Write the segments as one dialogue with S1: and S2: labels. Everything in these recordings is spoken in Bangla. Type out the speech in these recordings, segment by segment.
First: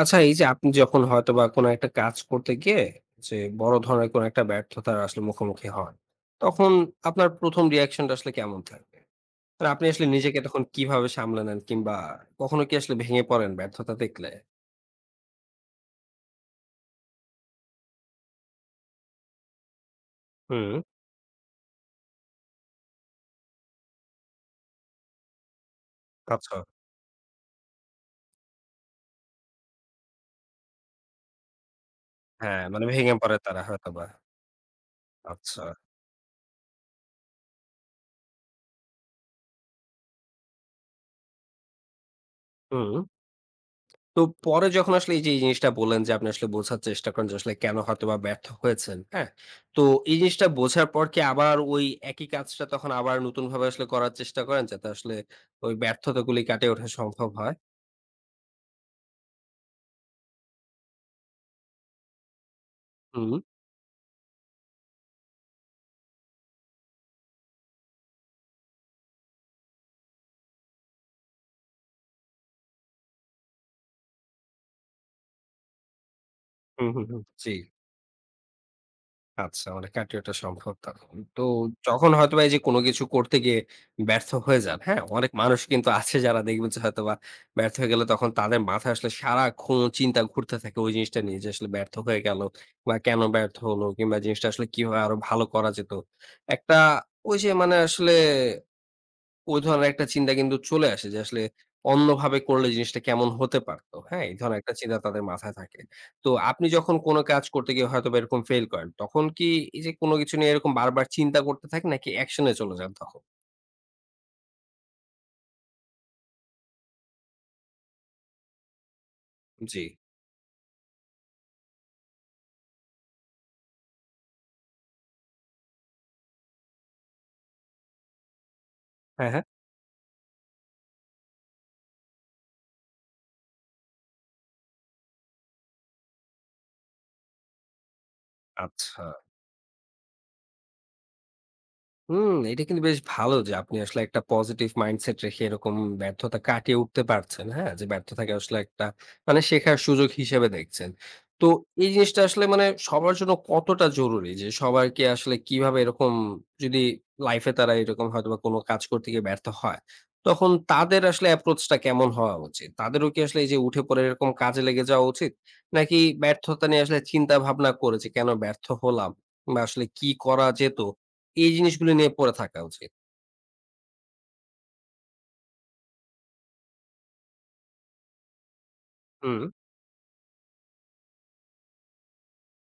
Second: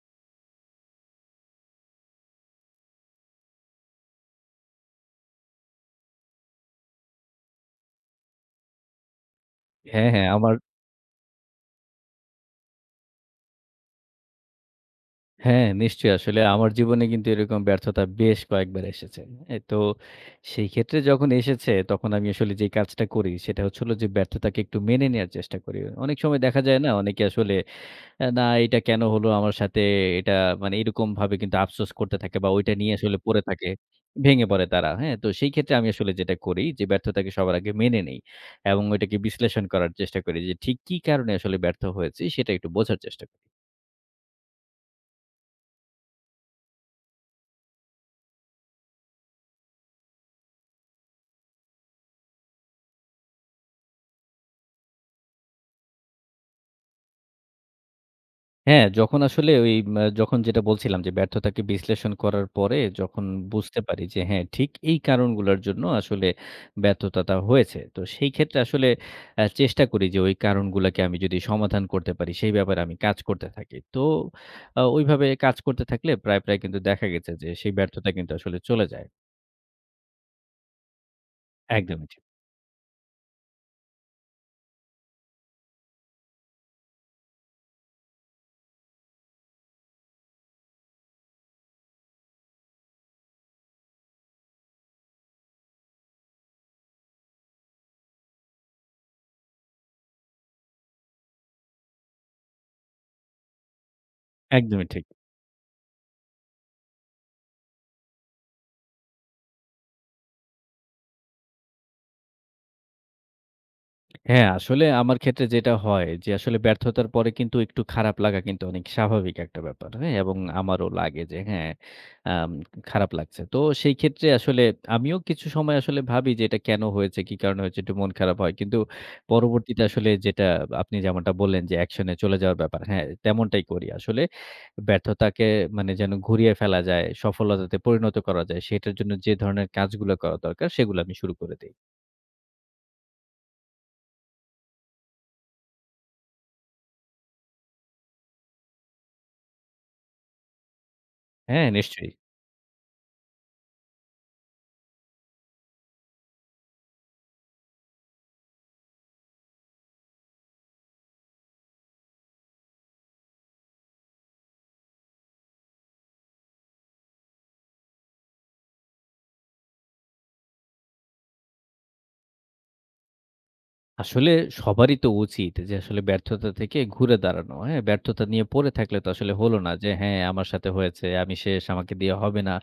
S1: আচ্ছা এই যে আপনি যখন হয়তোবা কোনো একটা কাজ করতে গিয়ে যে বড় ধরনের কোনো একটা ব্যর্থতার আসলে মুখোমুখি হন, তখন আপনার ১ম রিঅ্যাকশনটা আসলে কেমন থাকবে? মানে আপনি আসলে
S2: হ্যাঁ, হ্যাঁ,
S1: নিজেকে
S2: আমার
S1: তখন কিভাবে সামলে নেন কিংবা কখনো কি আসলে ভেঙে পড়েন ব্যর্থতা দেখলে?
S2: হ্যাঁ, নিশ্চয়ই আসলে আমার জীবনে কিন্তু এরকম ব্যর্থতা বেশ কয়েকবার এসেছে। এ তো সেই
S1: হুম,
S2: ক্ষেত্রে যখন এসেছে তখন আমি আসলে যে কাজটা করি সেটা হচ্ছে হলো যে ব্যর্থতাকে একটু মেনে নেয়ার চেষ্টা করি। অনেক সময়
S1: আচ্ছা।
S2: দেখা যায় না অনেকে আসলে না এটা কেন হলো আমার সাথে এটা মানে এরকমভাবে কিন্তু আফসোস করতে থাকে বা
S1: হ্যাঁ,
S2: ওইটা
S1: মানে
S2: নিয়ে
S1: ভেঙে
S2: আসলে
S1: পড়ে
S2: পড়ে
S1: তারা
S2: থাকে।
S1: হয়তোবা।
S2: ভেঙে পড়ে তারা। হ্যাঁ? তো সেই
S1: আচ্ছা।
S2: ক্ষেত্রে আমি আসলে যেটা করি যে ব্যর্থতাকে সবার আগে মেনে নেই এবং ওইটাকে বিশ্লেষণ করার চেষ্টা করি যে ঠিক কি কারণে আসলে ব্যর্থ হয়েছি সেটা একটু বোঝার
S1: হুম।
S2: চেষ্টা করি।
S1: তো পরে যখন আসলে এই যে এই জিনিসটা বললেন যে আপনি আসলে বোঝার চেষ্টা করেন যে আসলে কেন হয়তোবা ব্যর্থ হয়েছেন, হ্যাঁ? তো এই জিনিসটা বোঝার পর কি আবার ওই একই কাজটা তখন আবার নতুনভাবে আসলে করার চেষ্টা করেন যাতে আসলে ওই ব্যর্থতাগুলি কাটিয়ে ওঠা সম্ভব হয়?
S2: হ্যাঁ, যখন আসলে ওই যখন যেটা বলছিলাম যে ব্যর্থতাকে বিশ্লেষণ করার পরে যখন
S1: হুম,
S2: বুঝতে পারি যে হ্যাঁ, ঠিক এই কারণগুলোর জন্য আসলে ব্যর্থতাটা হয়েছে। তো সেই ক্ষেত্রে আসলে চেষ্টা করি যে ওই কারণগুলাকে আমি যদি সমাধান করতে পারি সেই ব্যাপারে আমি কাজ করতে থাকি। তো ওইভাবে কাজ করতে থাকলে প্রায় কিন্তু
S1: হুম, হুম,
S2: দেখা
S1: হুম।
S2: গেছে যে
S1: জি।
S2: সেই ব্যর্থতা কিন্তু আসলে চলে যায়।
S1: আচ্ছা, অনেক আগে এটা সম্ভব তখন। তো
S2: একদমই
S1: যখন
S2: ঠিক,
S1: হয়তোবা এই যে কোন কিছু করতে গিয়ে ব্যর্থ হয়ে যান, হ্যাঁ? অনেক মানুষ কিন্তু আছে যারা দেখবেন যে হয়তোবা ব্যর্থ হয়ে গেলে তখন তাদের মাথায় আসলে সারাক্ষণ চিন্তা ঘুরতে থাকে ওই জিনিসটা নিয়ে যে আসলে ব্যর্থ হয়ে গেল বা কেন ব্যর্থ হলো কিংবা জিনিসটা আসলে কিভাবে আরো ভালো করা যেত। একটা ওই যে মানে আসলে ওই ধরনের একটা চিন্তা কিন্তু চলে আসে যে আসলে অন্যভাবে করলে জিনিসটা কেমন হতে পারতো। হ্যাঁ? এই ধরনের একটা
S2: একদমই
S1: চিন্তা
S2: ঠিক।
S1: তাদের মাথায় থাকে। তো আপনি যখন কোন কাজ করতে গিয়ে হয়তোবা এরকম ফেইল করেন, তখন কি এই যে কোন কিছু নিয়ে এরকম বারবার চিন্তা করতে থাকেন নাকি অ্যাকশন এ চলে যান তখন?
S2: হ্যাঁ, আসলে আমার ক্ষেত্রে যেটা হয় যে আসলে ব্যর্থতার পরে কিন্তু একটু খারাপ লাগা কিন্তু অনেক স্বাভাবিক একটা
S1: জি।
S2: ব্যাপার। হ্যাঁ? এবং আমারও লাগে যে হ্যাঁ, আম খারাপ লাগছে। তো সেই ক্ষেত্রে আসলে আমিও কিছু সময় আসলে ভাবি যে এটা কেন হয়েছে, কি কারণে হয়েছে একটু মন খারাপ হয়। কিন্তু
S1: হ্যাঁ, হ্যাঁ।
S2: পরবর্তীতে আসলে যেটা আপনি যেমনটা বললেন যে অ্যাকশন এ চলে যাওয়ার ব্যাপার। হ্যাঁ, তেমনটাই করি। আসলে ব্যর্থতাকে মানে যেন ঘুরিয়ে ফেলা যায়, সফলতাতে পরিণত করা যায় সেটার
S1: আচ্ছা।
S2: জন্য যে ধরনের কাজগুলো করা দরকার সেগুলো আমি শুরু করে দেই।
S1: হুম, এটা কিন্তু বেশ ভালো যে আপনি আসলে একটা পজিটিভ মাইন্ডসেট রেখে এরকম ব্যর্থতা কাটিয়ে উঠতে পারছেন। হ্যাঁ? যে ব্যর্থতাকে আসলে একটা মানে শেখার সুযোগ হিসেবে দেখছেন। তো
S2: হ্যাঁ,
S1: এই
S2: নিশ্চয়ই।
S1: জিনিসটা আসলে মানে সবার জন্য কতটা জরুরি? যে সবারকে আসলে কিভাবে এরকম যদি লাইফে তারা এরকম হয়তোবা কোনো কাজ করতে গিয়ে ব্যর্থ হয়, তখন তাদের আসলে অ্যাপ্রোচটা কেমন হওয়া উচিত? তাদেরও কি আসলে এই যে উঠে পড়ে এরকম কাজে লেগে যাওয়া উচিত? নাকি ব্যর্থতা নিয়ে আসলে চিন্তা ভাবনা করে যে কেন ব্যর্থ হলাম? বা আসলে কি করা যেত? এই জিনিসগুলো নিয়ে পড়ে থাকা উচিত।
S2: আসলে সবারই তো উচিত যে আসলে ব্যর্থতা থেকে ঘুরে দাঁড়ানো। হ্যাঁ? ব্যর্থতা নিয়ে পড়ে থাকলে তো আসলে
S1: হুম,
S2: হলো না যে হ্যাঁ, আমার সাথে হয়েছে, আমি শেষ, আমাকে দিয়ে হবে না।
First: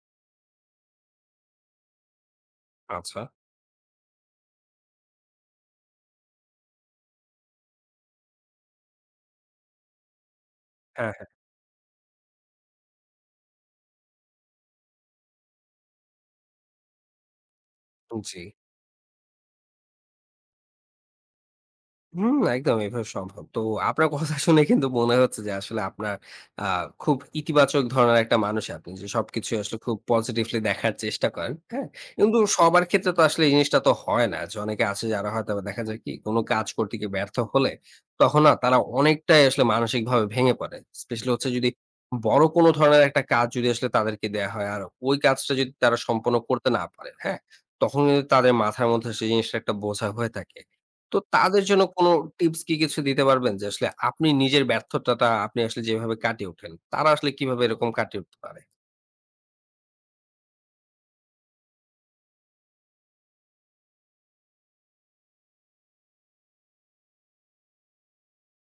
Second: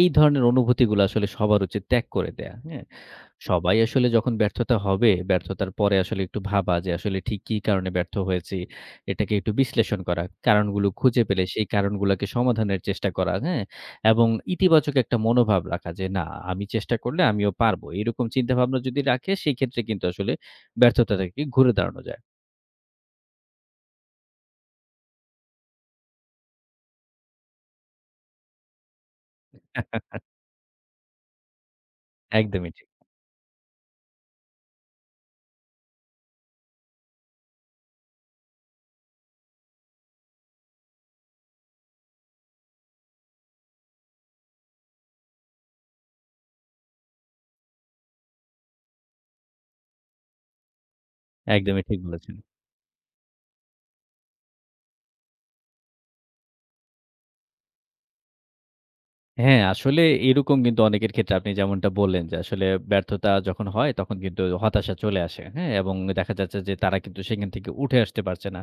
S2: এই ধরনের অনুভূতিগুলো আসলে সবার উচিত ত্যাগ করে দেয়া। হ্যাঁ?
S1: আচ্ছা।
S2: সবাই আসলে যখন ব্যর্থতা হবে, ব্যর্থতার পরে আসলে একটু ভাবা যে আসলে ঠিক কি কারণে ব্যর্থ হয়েছি। এটাকে একটু বিশ্লেষণ করা। কারণগুলো
S1: হ্যাঁ,
S2: খুঁজে
S1: হ্যাঁ।
S2: পেলে সেই কারণগুলোকে সমাধানের চেষ্টা করা, হ্যাঁ? এবং ইতিবাচক একটা মনোভাব রাখা যে না আমি চেষ্টা করলে আমিও পারবো। এরকম
S1: জি।
S2: চিন্তাভাবনা যদি রাখে সেই ক্ষেত্রে কিন্তু আসলে ব্যর্থতা থেকে ঘুরে দাঁড়ানো যায়।
S1: হুম, একদম এভাবে সম্ভব। তো আপনার কথা শুনে কিন্তু মনে হচ্ছে যে আসলে আপনার আ খুব ইতিবাচক ধরনের একটা মানুষ আপনি। যে সবকিছু আসলে খুব পজিটিভলি দেখার চেষ্টা করেন। হ্যাঁ? কিন্তু
S2: একদমই
S1: সবার
S2: ঠিক,
S1: ক্ষেত্রে তো আসলে এই জিনিসটা তো হয় না। যে অনেকে আছে যারা হয়তোবা দেখা যায় কি কোন কাজ করতে গিয়ে ব্যর্থ হলে তখন না তারা অনেকটাই আসলে মানসিকভাবে ভেঙে পড়ে। স্পেশালি হচ্ছে যদি বড় কোন ধরনের একটা কাজ যদি আসলে তাদেরকে দেয়া হয় আর ওই কাজটা যদি তারা সম্পন্ন করতে না পারে, হ্যাঁ? তখন কিন্তু তাদের মাথার মধ্যে সেই জিনিসটা একটা বোঝা হয়ে থাকে। তো তাদের জন্য
S2: একদমই ঠিক
S1: কোনো
S2: বলেছেন।
S1: টিপস কি কিছু দিতে পারবেন? যে আসলে আপনি নিজের ব্যর্থতাটা আপনি আসলে যেভাবে কাটিয়ে ওঠেন, তারা আসলে কিভাবে এরকম কাটিয়ে উঠতে পারে?
S2: হ্যাঁ, আসলে এরকম কিন্তু অনেকের ক্ষেত্রে আপনি যেমনটা বললেন যে আসলে ব্যর্থতা যখন হয় তখন কিন্তু হতাশা চলে আসে। হ্যাঁ? এবং দেখা যাচ্ছে যে তারা কিন্তু সেখান থেকে উঠে আসতে পারছে না।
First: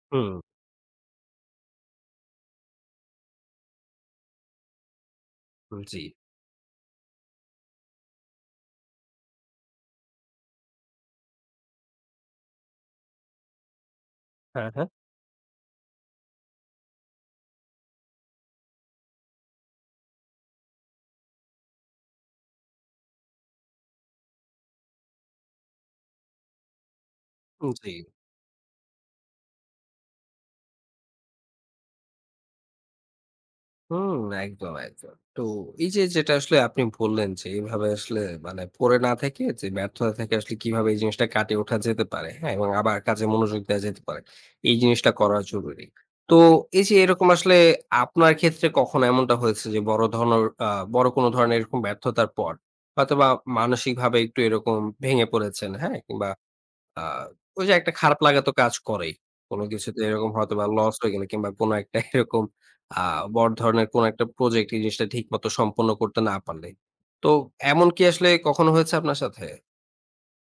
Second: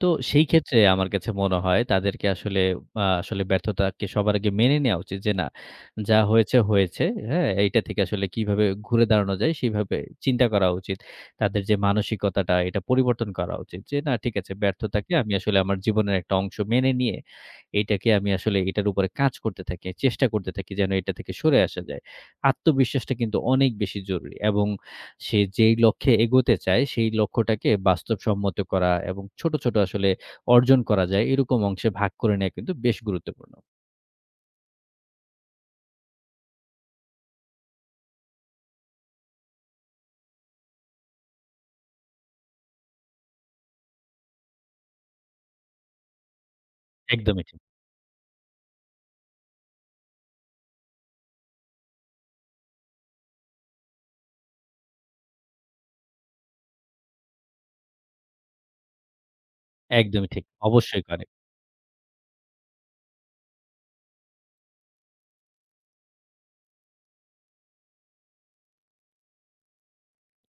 S2: তো
S1: হুম,
S2: সেই ক্ষেত্রে আমার কাছে মনে হয় তাদেরকে আসলে আসলে ব্যর্থতাকে সবার আগে মেনে নেয়া উচিত যে না,
S1: হুম। জি।
S2: যা হয়েছে, হয়েছে। হ্যাঁ? এইটা থেকে আসলে কিভাবে ঘুরে দাঁড়ানো যায় সেভাবে চিন্তা করা উচিত। তাদের যে মানসিকতাটা এটা পরিবর্তন করা উচিত। যে না ঠিক আছে
S1: হ্যাঁ, হ্যাঁ।
S2: ব্যর্থতাকে আমি আসলে আমার জীবনের একটা অংশ মেনে নিয়ে এইটাকে আমি আসলে এটার উপরে কাজ করতে থাকি, চেষ্টা করতে থাকি যেন এটা থেকে সরে আসা যায়। আত্মবিশ্বাসটা কিন্তু অনেক বেশি জরুরি এবং সে যেই লক্ষ্যে এগোতে চায়, সেই লক্ষ্যটাকে
S1: জি।
S2: বাস্তবসম্মত করা এবং ছোট, ছোট আসলে অর্জন করা যায় এরকম অংশে ভাগ করে নেয়া কিন্তু বেশ গুরুত্বপূর্ণ।
S1: হুম, একদম, একদম। তো এই যে যেটা আসলে আপনি বললেন যে এভাবে আসলে মানে পড়ে না থেকে যে ব্যর্থতা থেকে আসলে কিভাবে এই জিনিসটা কাটিয়ে ওঠা যেতে পারে, হ্যাঁ? এবং আবার কাজে মনোযোগ দেওয়া যেতে পারে। এই জিনিসটা করা জরুরি। তো এই যে এরকম
S2: একদমই
S1: আসলে
S2: ঠিক,
S1: আপনার ক্ষেত্রে কখনো এমনটা হয়েছে যে বড় ধরনের বড় কোনো ধরনের এরকম ব্যর্থতার পর হয়তোবা মানসিকভাবে একটু এরকম ভেঙে পড়েছেন, হ্যাঁ? কিংবা আ ওই যে একটা খারাপ লাগা তো কাজ করেই। কোন কিছুতে
S2: একদমই
S1: এরকম
S2: ঠিক।
S1: হয়তোবা লস
S2: অবশ্যই
S1: হয়ে
S2: করে।
S1: গেলে কিংবা কোন একটা এরকম আ বড় ধরনের কোন একটা প্রজেক্ট এই জিনিসটা ঠিকমতো সম্পন্ন করতে না পারলে। তো এমন কি আসলে কখনো হয়েছে আপনার সাথে?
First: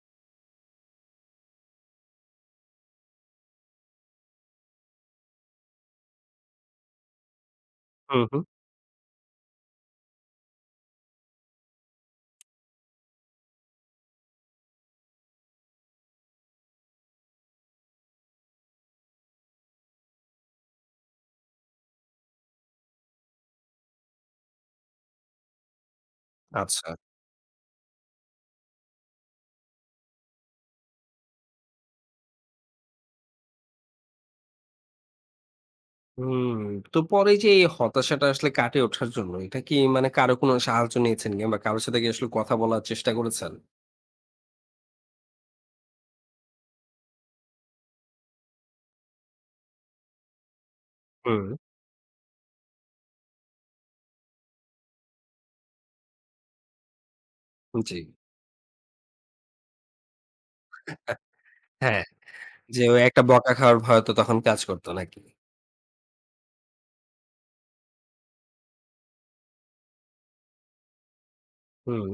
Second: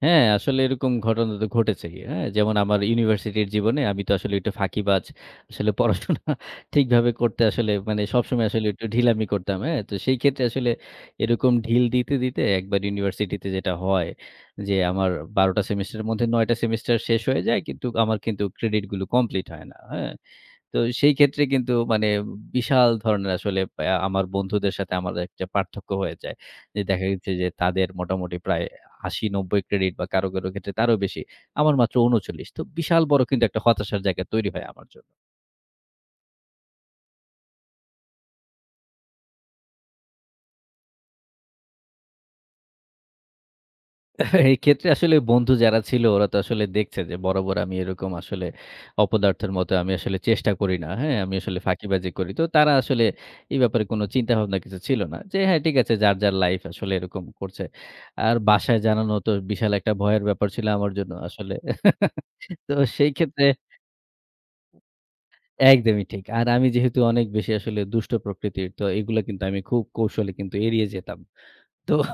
S2: হ্যাঁ, আসলে এরকম ঘটনা তো ঘটেছেই। হ্যাঁ? যেমন আমার ইউনিভার্সিটির জীবনে আমি তো আসলে একটু ফাঁকিবাজ। আসলে পড়াশোনা ঠিকভাবে করতে আসলে মানে
S1: হুম, হুম।
S2: সবসময় আসলে একটু ঢিলামি করতাম। হ্যাঁ? তো সেই ক্ষেত্রে আসলে এরকম ঢিল দিতে, দিতে একবার ইউনিভার্সিটিতে যেটা হয় যে আমার ১২ টা সেমেস্টারের মধ্যে ৯ টা সেমেস্টার শেষ হয়ে যায়। কিন্তু আমার কিন্তু ক্রেডিট গুলো কমপ্লিট হয় না। হ্যাঁ? তো সেই ক্ষেত্রে কিন্তু মানে বিশাল ধরনের আসলে আমার বন্ধুদের সাথে আমার একটা পার্থক্য হয়ে যায়। যে
S1: আচ্ছা।
S2: দেখা গেছে যে তাদের মোটামুটি প্রায় ৮০-৯০ ক্রেডিট বা কারো, কারো ক্ষেত্রে তারও বেশি। আমার মাত্র ৩৯। তো বিশাল বড় কিন্তু একটা হতাশার জায়গা তৈরি হয় আমার জন্য।
S1: হুম। তো পরে যে এই হতাশাটা আসলে কাটিয়ে ওঠার জন্য এটা কি মানে কারো কোনো সাহায্য নিয়েছেন কিংবা কারো সাথে কি আসলে কথা বলার চেষ্টা করেছেন?
S2: এক্ষেত্রে আসলে বন্ধু যারা ছিল ওরা তো আসলে দেখছে যে বরাবর আমি এরকম আসলে অপদার্থের মতো আমি আসলে চেষ্টা করি না। হ্যাঁ? আমি
S1: হুম।
S2: আসলে ফাঁকিবাজি করি। তো তারা আসলে এই ব্যাপারে কোনো চিন্তাভাবনা কিছু ছিল না। যে হ্যাঁ, ঠিক আছে যার, যার লাইফ আসলে এরকম করছে।
S1: জি।
S2: আর বাসায় জানানো তো বিশাল একটা ভয়ের ব্যাপার ছিল আমার জন্য আসলে।
S1: হ্যাঁ।
S2: তো
S1: যে ওই
S2: সেই
S1: একটা
S2: ক্ষেত্রে
S1: বকা খাওয়ার ভয় তো তখন কাজ করত নাকি?
S2: একদমই ঠিক। আর আমি যেহেতু অনেক বেশি আসলে দুষ্ট প্রকৃতির তো এগুলা কিন্তু আমি খুব কৌশলে কিন্তু এড়িয়ে যেতাম। তো
S1: হুম।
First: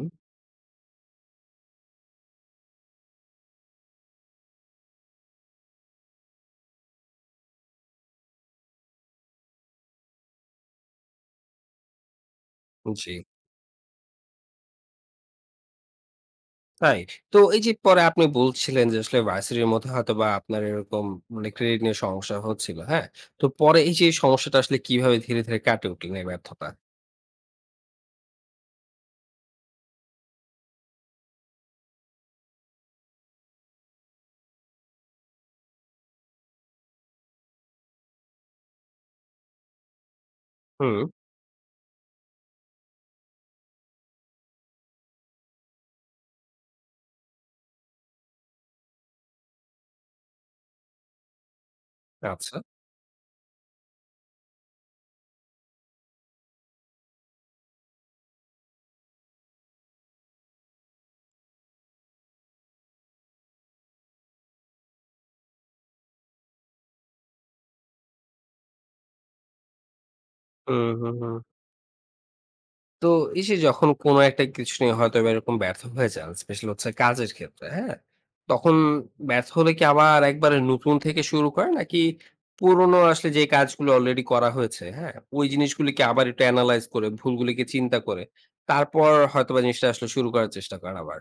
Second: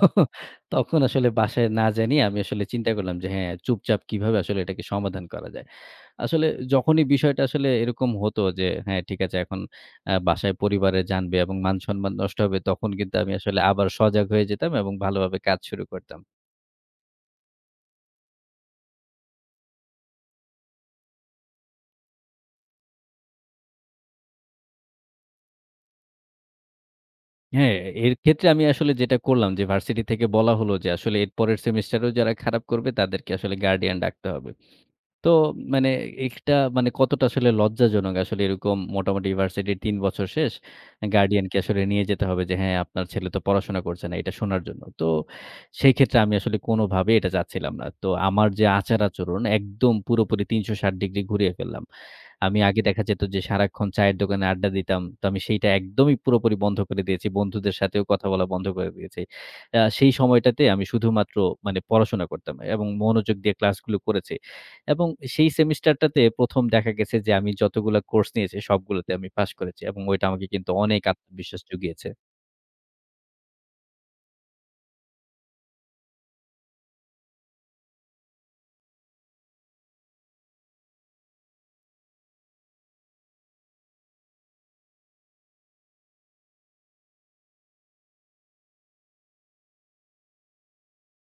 S2: তখন আসলে বাসায় না জানিয়ে আমি আসলে চিন্তা করলাম যে হ্যাঁ, চুপচাপ কিভাবে আসলে এটাকে সমাধান করা যায়। আসলে যখনই বিষয়টা আসলে এরকম হতো যে হ্যাঁ, ঠিক আছে এখন বাসায় পরিবারে জানবে এবং মান-সম্মান নষ্ট হবে তখন
S1: জি।
S2: কিন্তু আমি আসলে আবার সজাগ হয়ে যেতাম এবং ভালোভাবে কাজ শুরু করতাম।
S1: রাইট। তো এই যে পরে আপনি বলছিলেন যে আসলে ভার্সিটির মধ্যে হয়তোবা আপনার এরকম মানে ক্রেডিট নিয়ে সমস্যা হচ্ছিল, হ্যাঁ? তো পরে এই যে সমস্যাটা আসলে কিভাবে ধীরে, ধীরে কাটিয়ে উঠলেন এই ব্যর্থতা?
S2: হ্যাঁ, এর ক্ষেত্রে আমি আসলে যেটা করলাম যে ভার্সিটি থেকে বলা হলো যে আসলে এর পরের সেমেস্টারেও যারা খারাপ করবে তাদেরকে আসলে গার্ডিয়ান ডাকতে হবে। তো মানে এটা মানে কতটা আসলে লজ্জাজনক আসলে এরকম মোটামুটি ইউনিভার্সিটির ৩ বছর শেষ।
S1: হুম,
S2: গার্ডিয়ানকে আসলে নিয়ে যেতে হবে যে হ্যাঁ, আপনার ছেলে তো পড়াশোনা করছে না এটা শোনার জন্য। তো সেই ক্ষেত্রে আমি আসলে কোনোভাবেই এটা চাচ্ছিলাম না। তো আমার যে আচার-আচরণ একদম পুরোপুরি ৩৬০ ডিগ্রি ঘুরিয়ে ফেললাম।
S1: আচ্ছা।
S2: আমি আগে দেখা যেত যে সারাক্ষণ চায়ের দোকানে আড্ডা দিতাম। তো আমি সেইটা একদমই পুরোপুরি বন্ধ করে দিয়েছি। বন্ধুদের সাথেও কথা বলা বন্ধ করে দিয়েছি। সেই সময়টাতে আমি শুধুমাত্র মানে পড়াশোনা করতাম এবং মনোযোগ দিয়ে ক্লাসগুলো করেছি। এবং সেই সেমিস্টারটাতে ১ম দেখা গেছে যে আমি যতগুলা কোর্স নিয়েছি সবগুলাতে আমি পাস করেছি এবং ওইটা আমাকে কিন্তু
S1: হুম,
S2: অনেক
S1: হুম, হুম।
S2: আত্মবিশ্বাস জুগিয়েছে।
S1: তো এই যে যখন কোনো একটা কিছু নিয়ে হয়তো বা এরকম ব্যর্থ হয়ে যান, স্পেশালি হচ্ছে কাজের ক্ষেত্রে, হ্যাঁ? তখন ব্যর্থ হলে কি আবার একবারে নতুন থেকে শুরু করেন? নাকি পুরনো আসলে যে কাজগুলো অলরেডি করা হয়েছে, হ্যাঁ? ওই জিনিসগুলিকে আবার একটু এনালাইজ করে, ভুলগুলিকে চিন্তা করে, তারপর হয়তোবা জিনিসটা আসলে শুরু করার চেষ্টা করেন আবার?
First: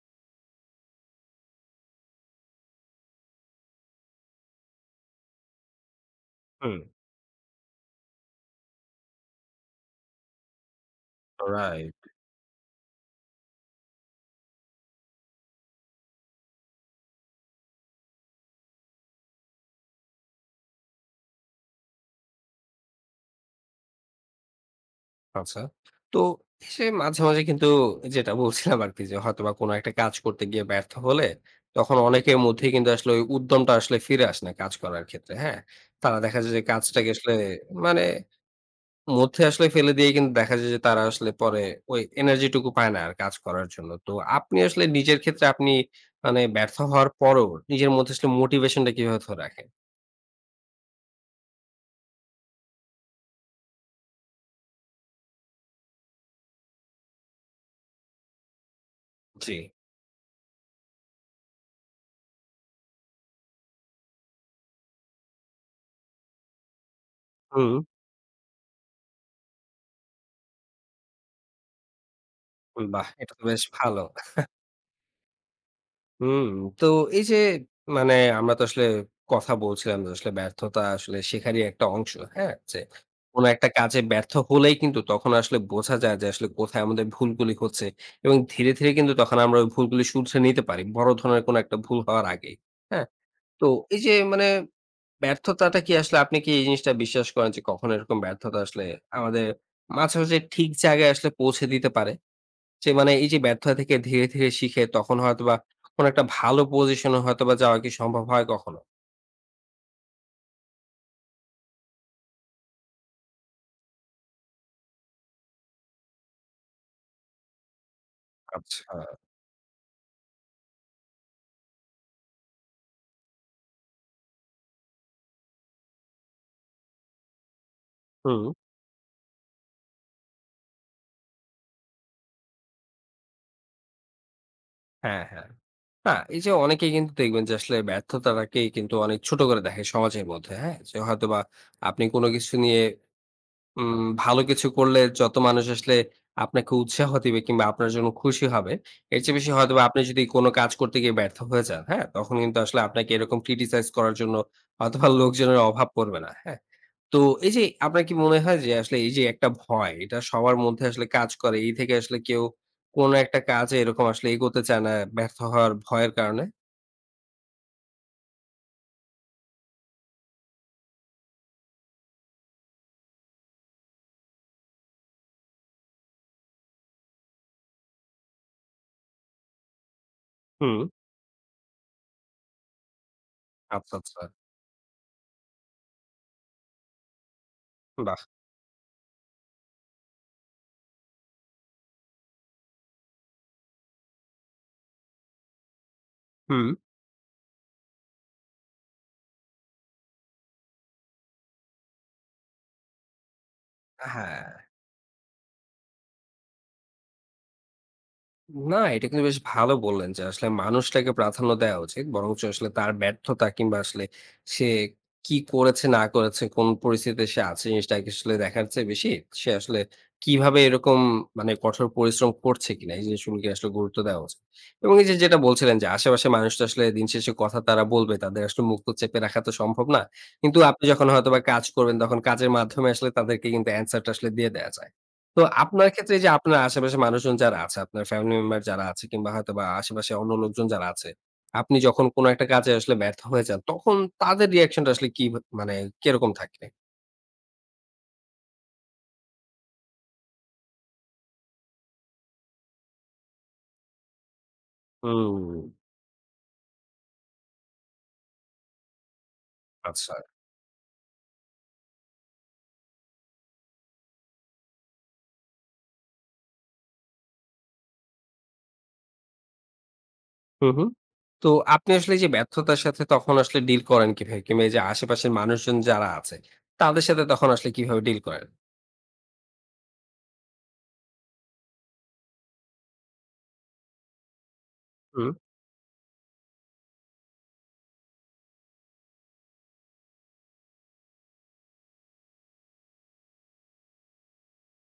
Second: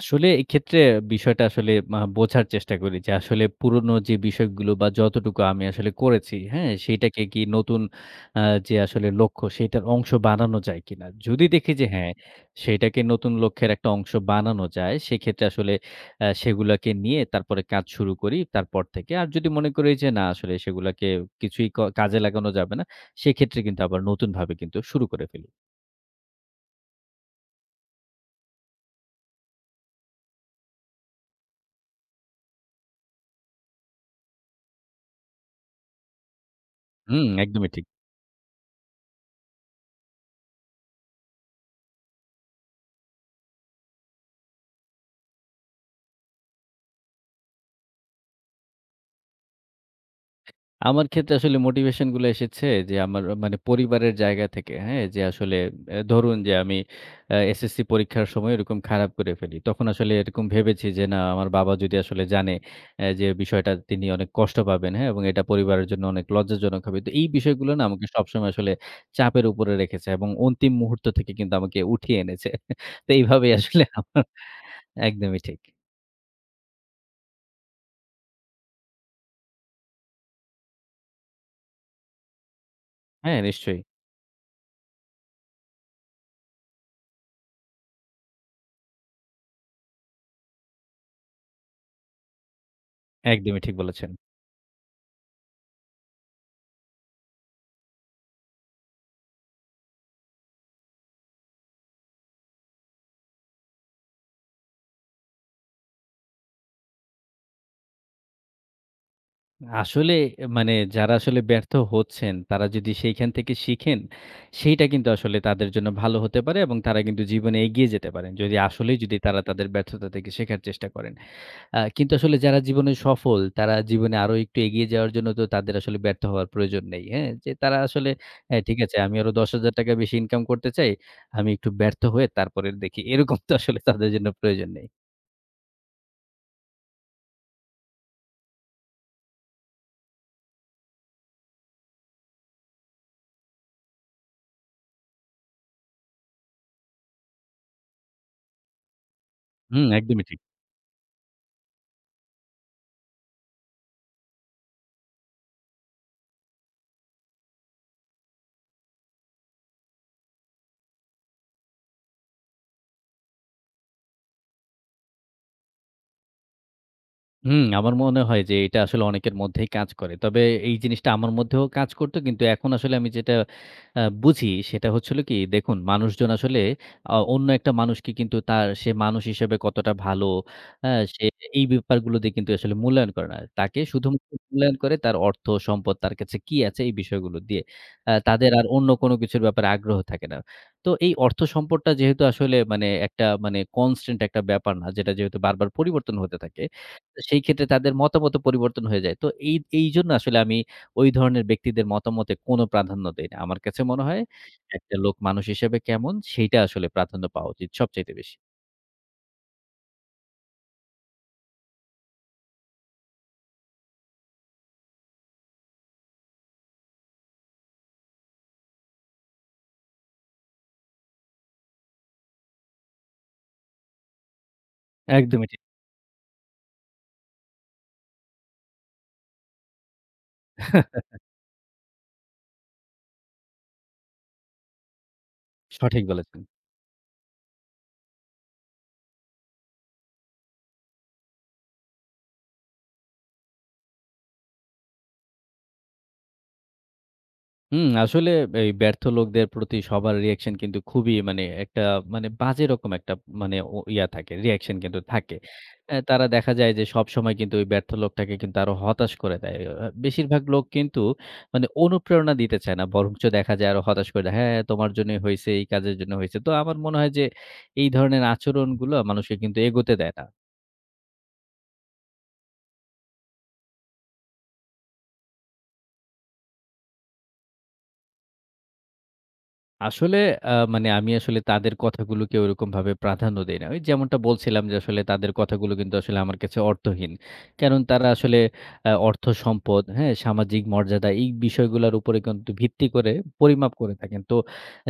S2: আসলে এক্ষেত্রে বিষয়টা আসলে বোঝার চেষ্টা করি যে আসলে পুরনো যে বিষয়গুলো বা যতটুকু আমি আসলে করেছি, হ্যাঁ?
S1: হুম,
S2: সেইটাকে কি নতুন আ যে আসলে লক্ষ্য সেটার অংশ বানানো যায় কিনা? যদি দেখি যে
S1: রাইট।
S2: হ্যাঁ, সেটাকে নতুন লক্ষ্যের একটা অংশ বানানো যায় সেক্ষেত্রে আসলে সেগুলাকে নিয়ে তারপরে কাজ শুরু করি তারপর থেকে। আর যদি মনে করি যে না আসলে সেগুলাকে কিছুই কাজে লাগানো যাবে না, সেক্ষেত্রে কিন্তু আবার নতুনভাবে কিন্তু শুরু করে ফেলি।
S1: আচ্ছা। তো সে মাঝে, মাঝে কিন্তু যেটা বলছিলাম আরকি যে হয়তোবা কোনো একটা কাজ করতে গিয়ে ব্যর্থ হলে তখন অনেকের মধ্যেই কিন্তু আসলে ওই উদ্যমটা আসলে ফিরে আসে না কাজ করার ক্ষেত্রে, হ্যাঁ? তারা দেখা যায় যে কাজটাকে
S2: হুম,
S1: আসলে
S2: একদমই ঠিক।
S1: মানে মধ্যে আসলে ফেলে দিয়ে কিন্তু দেখা যায় যে তারা আসলে পরে ওই এনার্জি টুকু পায় না আর কাজ করার জন্য। তো আপনি আসলে নিজের ক্ষেত্রে আপনি মানে ব্যর্থ হওয়ার পরেও নিজের মধ্যে আসলে মোটিভেশনটা কিভাবে ধরে রাখেন?
S2: আমার ক্ষেত্রে আসলে মোটিভেশন গুলো এসেছে যে আমার মানে পরিবারের জায়গা থেকে। হ্যাঁ? যে আসলে ধরুন যে আমি এসএসসি পরীক্ষার সময় এরকম খারাপ করে ফেলি।
S1: জি।
S2: তখন আসলে এরকম ভেবেছি যে না আমার বাবা যদি আসলে জানে যে বিষয়টা তিনি অনেক কষ্ট পাবেন। হ্যাঁ? এবং এটা পরিবারের জন্য অনেক লজ্জাজনক হবে। তো এই বিষয়গুলো
S1: হুম,
S2: না আমাকে সবসময় আসলে চাপের উপরে রেখেছে এবং অন্তিম মুহূর্ত থেকে কিন্তু আমাকে উঠিয়ে এনেছে।
S1: বাহ!
S2: তো
S1: এটা তো
S2: এইভাবেই
S1: বেশ
S2: আসলে
S1: ভালো।
S2: আমার একদমই ঠিক।
S1: হুম, তো এই যে মানে আমরা তো আসলে কথা বলছিলাম যে আসলে ব্যর্থতা আসলে শেখারই একটা অংশ। হ্যাঁ? যে
S2: হ্যাঁ,
S1: কোন একটা
S2: নিশ্চয়ই।
S1: কাজে ব্যর্থ হলেই কিন্তু তখন আসলে বোঝা যায় যে আসলে কোথায় আমাদের ভুলগুলি হচ্ছে এবং ধীরে, ধীরে কিন্তু তখন আমরা ওই ভুলগুলি শুধরে নিতে পারি। বড় ধরনের কোন একটা ভুল হওয়ার আগেই। হ্যাঁ?
S2: একদমই
S1: তো
S2: ঠিক
S1: এই
S2: বলেছেন।
S1: যে মানে ব্যর্থতাটা কি আসলে আপনি কি এই জিনিসটা বিশ্বাস করেন যে কখনো এরকম ব্যর্থতা আসলে আমাদের মাঝে, মাঝে ঠিক জায়গায় আসলে পৌঁছে দিতে পারে? যে মানে এই যে ব্যর্থতা থেকে ধীরে, ধীরে শিখে তখন হয়তোবা কোনো একটা ভালো পজিশন এ হয়তোবা যাওয়া কি সম্ভব হয় কখনো?
S2: আসলে মানে যারা আসলে ব্যর্থ হচ্ছেন, তারা যদি সেইখান থেকে শিখেন, সেইটা কিন্তু আসলে তাদের জন্য ভালো হতে পারে এবং তারা কিন্তু জীবনে এগিয়ে যেতে পারেন। যদি
S1: আচ্ছা।
S2: আসলেই যদি তারা তাদের ব্যর্থতা থেকে শেখার চেষ্টা করেন। কিন্তু আসলে যারা জীবনে সফল, তারা জীবনে আরো একটু এগিয়ে যাওয়ার জন্য তো তাদের আসলে ব্যর্থ হওয়ার প্রয়োজন নেই। হ্যাঁ? যে তারা আসলে
S1: হুম।
S2: হ্যাঁ, ঠিক আছে আমি আরো ৳১০,০০০ বেশি ইনকাম করতে চাই। আমি একটু ব্যর্থ হয়ে তারপরে দেখি। এরকম তো আসলে তাদের জন্য প্রয়োজন নেই।
S1: হ্যাঁ, হ্যাঁ। না, এই যে অনেকেই কিন্তু দেখবেন যে আসলে ব্যর্থতাটাকেই কিন্তু অনেক ছোট করে দেখে সমাজের মধ্যে, হ্যাঁ? যে হয়তোবা আপনি কোনো কিছু নিয়ে ভালো কিছু করলে যত মানুষ আসলে আপনাকে উৎসাহ দিবে কিংবা আপনার জন্য খুশি হবে, এর চেয়ে বেশি হয়তোবা
S2: হুম,
S1: আপনি যদি
S2: একদমই ঠিক।
S1: কোনো কাজ করতে গিয়ে ব্যর্থ হয়ে যান, হ্যাঁ? তখন কিন্তু আসলে আপনাকে এরকম ক্রিটিসাইজ করার জন্য হয়তোবা লোকজনের অভাব পড়বে না, হ্যাঁ? তো এই যে আপনার কি মনে হয় যে আসলে এই যে একটা ভয় এটা সবার মধ্যে আসলে কাজ করে এই থেকে আসলে কেউ কোন একটা কাজে এরকম আসলে এগোতে চায় না ব্যর্থ হওয়ার ভয়ের কারণে?
S2: হুম, আমার মনে হয় যে এটা আসলে অনেকের মধ্যেই কাজ করে। তবে এই জিনিসটা আমার মধ্যেও কাজ করত। কিন্তু এখন আসলে আমি যেটা বুঝি সেটা হচ্ছে হলো কি দেখুন মানুষজন আসলে অন্য একটা মানুষকে কিন্তু তার সে মানুষ হিসেবে কতটা ভালো,
S1: হুম।
S2: হ্যাঁ? সে এই ব্যাপারগুলো দিয়ে কিন্তু আসলে মূল্যায়ন করে না। তাকে
S1: আচ্ছা, আচ্ছা।
S2: শুধুমাত্র মূল্যায়ন করে তার অর্থ, সম্পদ তার কাছে কি আছে এই বিষয়গুলো দিয়ে।
S1: বাহ!
S2: তাদের আর অন্য কোনো কিছুর ব্যাপারে আগ্রহ থাকে না। তো এই অর্থ সম্পদটা যেহেতু আসলে মানে একটা মানে কনস্ট্যান্ট একটা ব্যাপার না যেটা যেহেতু বারবার পরিবর্তন হতে থাকে।
S1: হুম।
S2: সেই ক্ষেত্রে তাদের মতামতও পরিবর্তন হয়ে যায়। তো এই এইজন্য আসলে আমি ওই ধরনের ব্যক্তিদের মতামতে কোনো প্রাধান্য দেই না। আমার কাছে মনে হয়
S1: হ্যাঁ।
S2: একটা লোক মানুষ হিসেবে কেমন সেইটা আসলে প্রাধান্য পাওয়া উচিত সবচাইতে বেশি।
S1: না, এটা কিন্তু বেশ ভালো বললেন যে আসলে মানুষটাকে প্রাধান্য দেওয়া উচিত। বরঞ্চ আসলে তার ব্যর্থতা কিংবা আসলে সে কি করেছে না করেছে, কোন পরিস্থিতিতে সে আছে জিনিসটাকে আসলে দেখার চেয়ে বেশি সে আসলে কিভাবে এরকম মানে কঠোর পরিশ্রম করছে কিনা এই জিনিসগুলোকে আসলে গুরুত্ব দেওয়া উচিত। এবং এই যে যেটা
S2: একদমই ঠিক।
S1: বলছিলেন যে আশেপাশে মানুষ তো আসলে দিন শেষে কথা তারা বলবে। তাদের আসলে মুখ তো চেপে রাখা তো সম্ভব না। কিন্তু আপনি যখন হয়তোবা কাজ করবেন তখন কাজের মাধ্যমে আসলে তাদেরকে কিন্তু অ্যান্সারটা আসলে দিয়ে দেয়া যায়। তো আপনার
S2: সঠিক
S1: ক্ষেত্রে এই যে
S2: বলেছেন।
S1: আপনার আশেপাশে মানুষজন যারা আছে, আপনার ফ্যামিলি মেম্বার যারা আছে কিংবা হয়তোবা আশেপাশে অন্য লোকজন যারা আছে, আপনি যখন কোন একটা কাজে আসলে ব্যর্থ হয়ে যান, তখন তাদের রিঅ্যাকশনটা আসলে কি মানে কিরকম থাকে?
S2: হুম, আসলে এই ব্যর্থ লোকদের প্রতি সবার রিঅ্যাকশন কিন্তু খুবই মানে একটা মানে বাজে রকম একটা মানে ও ইয়া থাকে, রিঅ্যাকশন কিন্তু থাকে।
S1: হুম,
S2: তারা দেখা যায় যে সবসময় কিন্তু ওই ব্যর্থ লোকটাকে কিন্তু আরো হতাশ করে দেয়।
S1: আচ্ছা।
S2: বেশিরভাগ লোক কিন্তু মানে অনুপ্রেরণা দিতে চায় না। বরঞ্চ দেখা যায় আরো হতাশ করে দেয়। হ্যাঁ, তোমার জন্যই হইছে, এই কাজের জন্য হইছে। তো আমার মনে হয় যে এই ধরনের আচরণগুলো মানুষকে কিন্তু এগোতে দেয় না।
S1: হুম, হুম। তো আপনি আসলে এই যে ব্যর্থতার সাথে তখন আসলে ডিল করেন কিভাবে? কিংবা এই যে আশেপাশের মানুষজন যারা আছে, তাদের সাথে তখন আসলে কিভাবে ডিল করেন?
S2: আসলে মানে আমি আসলে তাদের কথাগুলোকে ওরকমভাবে প্রাধান্য দেই না। ওই যেমনটা বলছিলাম যে আসলে তাদের
S1: হুম,
S2: কথাগুলো কিন্তু আসলে আমার কাছে অর্থহীন। কারণ তারা আসলে অর্থ সম্পদ, হ্যাঁ? সামাজিক মর্যাদা এই বিষয়গুলোর উপরে কিন্তু ভিত্তি করে পরিমাপ করে থাকেন। তো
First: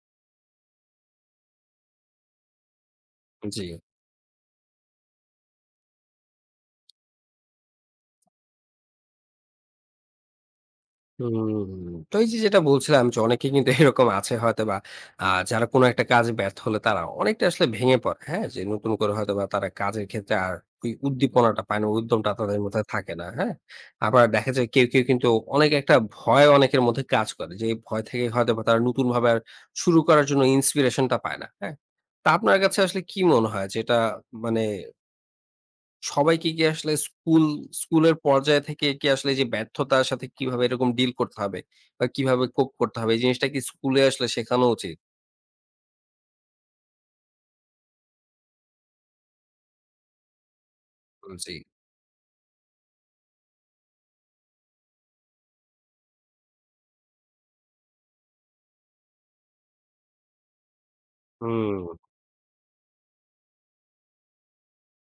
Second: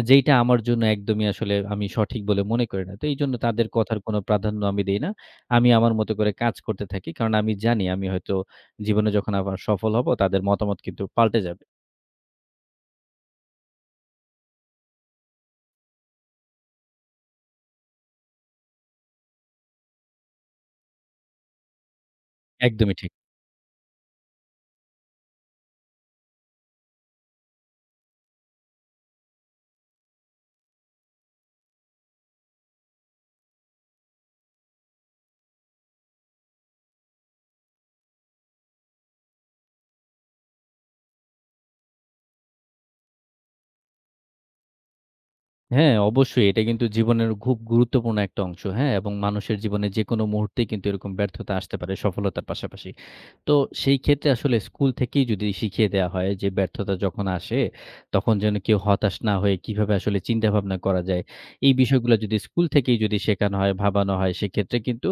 S2: যেইটা আমার জন্য একদমই আসলে আমি সঠিক বলে মনে করি না। তো এইজন্য
S1: জি।
S2: তাদের কথার কোনো প্রাধান্য আমি দেই না। আমি আমার মতো করে কাজ করতে থাকি। কারণ আমি জানি আমি হয়তো জীবনে যখন আবার সফল হব তাদের মতামত কিন্তু পাল্টে যাবে।
S1: হুম। তো এই যে যেটা বলছিলাম যে অনেকে কিন্তু এরকম আছে হয়তোবা আ যারা কোনো একটা কাজে ব্যর্থ হলে তারা অনেকটা আসলে ভেঙে পড়ে। হ্যাঁ? যে নতুন করে হয়তোবা তারা কাজের ক্ষেত্রে আর ওই উদ্দীপনাটা পায় না, ওই উদ্যমটা তাদের মধ্যে
S2: একদমই ঠিক।
S1: থাকে না। হ্যাঁ? আবার দেখা যায় কেউ, কেউ কিন্তু অনেক একটা ভয় অনেকের মধ্যে কাজ করে। যে এই ভয় থেকে হয়তোবা তারা নতুনভাবে আর শুরু করার জন্য ইন্সপিরেশন টা পায় না। হ্যাঁ? তা আপনার কাছে আসলে কি মনে হয় যে এটা মানে সবাইকে কি আসলে স্কুলের পর্যায় থেকে কি আসলে এই যে ব্যর্থতার সাথে কিভাবে এরকম ডিল করতে হবে? বা কিভাবে কোপ করতে হবে? এই জিনিসটা কি স্কুলে আসলে শেখানো উচিত?
S2: হ্যাঁ, অবশ্যই এটা কিন্তু জীবনের খুব গুরুত্বপূর্ণ একটা অংশ, হ্যাঁ? এবং মানুষের জীবনে যেকোনো মুহূর্তেই কিন্তু এরকম ব্যর্থতা
S1: জি।
S2: আসতে পারে সফলতার পাশাপাশি। তো সেই ক্ষেত্রে আসলে স্কুল থেকেই যদি শিখিয়ে দেয়া হয় যে ব্যর্থতা যখন আসে তখন যেন কেউ হতাশ না হয়ে কিভাবে আসলে চিন্তা ভাবনা করা যায়। এই
S1: হুম,
S2: বিষয়গুলো যদি স্কুল থেকেই যদি শেখানো হয়, ভাবানো হয় সেক্ষেত্রে কিন্তু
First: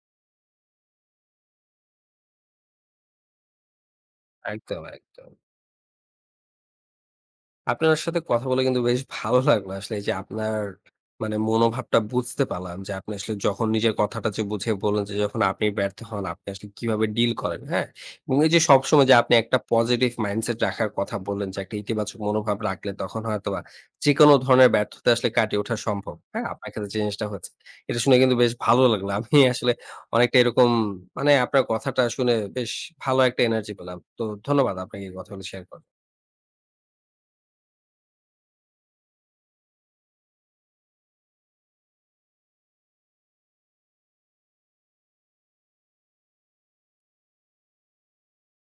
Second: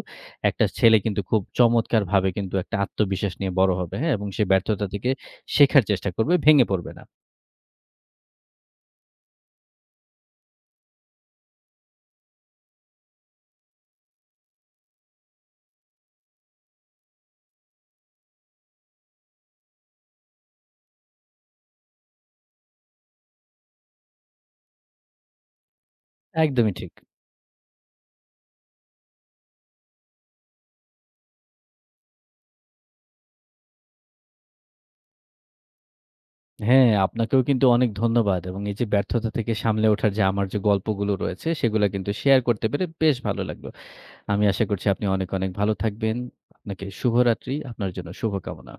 S2: একটা ছেলে কিন্তু খুব চমৎকারভাবে কিন্তু একটা আত্মবিশ্বাস নিয়ে বড় হবে, হ্যাঁ? এবং সে
S1: একদম,
S2: ব্যর্থতা থেকে
S1: একদম।
S2: শেখার চেষ্টা করবে, ভেঙে পড়বে না।
S1: আপনার সাথে কথা বলে কিন্তু বেশ ভালো লাগলো আসলে এই যে আপনার মানে মনোভাবটা বুঝতে পারলাম যে আপনি আসলে যখন নিজের কথাটা যে বুঝে বললেন যে যখন আপনি ব্যর্থ হন আপনি আসলে কিভাবে ডিল করেন, হ্যাঁ, এবং এই যে সবসময় যে আপনি একটা পজিটিভ মাইন্ডসেট রাখার কথা বললেন যে একটা ইতিবাচক মনোভাব রাখলে তখন হয়তো বা যে কোনো ধরনের ব্যর্থতা আসলে কাটিয়ে ওঠা সম্ভব, হ্যাঁ, আপনার
S2: একদমই
S1: ক্ষেত্রে
S2: ঠিক।
S1: যে জিনিসটা হচ্ছে এটা শুনে কিন্তু বেশ ভালো লাগলো। আমি আসলে অনেকটা এরকম মানে আপনার কথাটা শুনে বেশ ভালো একটা এনার্জি পেলাম। তো ধন্যবাদ আপনাকে এই কথাগুলো শেয়ার করার।
S2: হ্যাঁ, আপনাকেও কিন্তু অনেক ধন্যবাদ এবং এই যে ব্যর্থতা থেকে সামলে ওঠার যে আমার যে গল্পগুলো রয়েছে, সেগুলা কিন্তু শেয়ার করতে পেরে বেশ ভালো লাগলো। আমি আশা করছি আপনি অনেক, অনেক ভালো থাকবেন। আপনাকে শুভরাত্রি। আপনার জন্য শুভকামনা।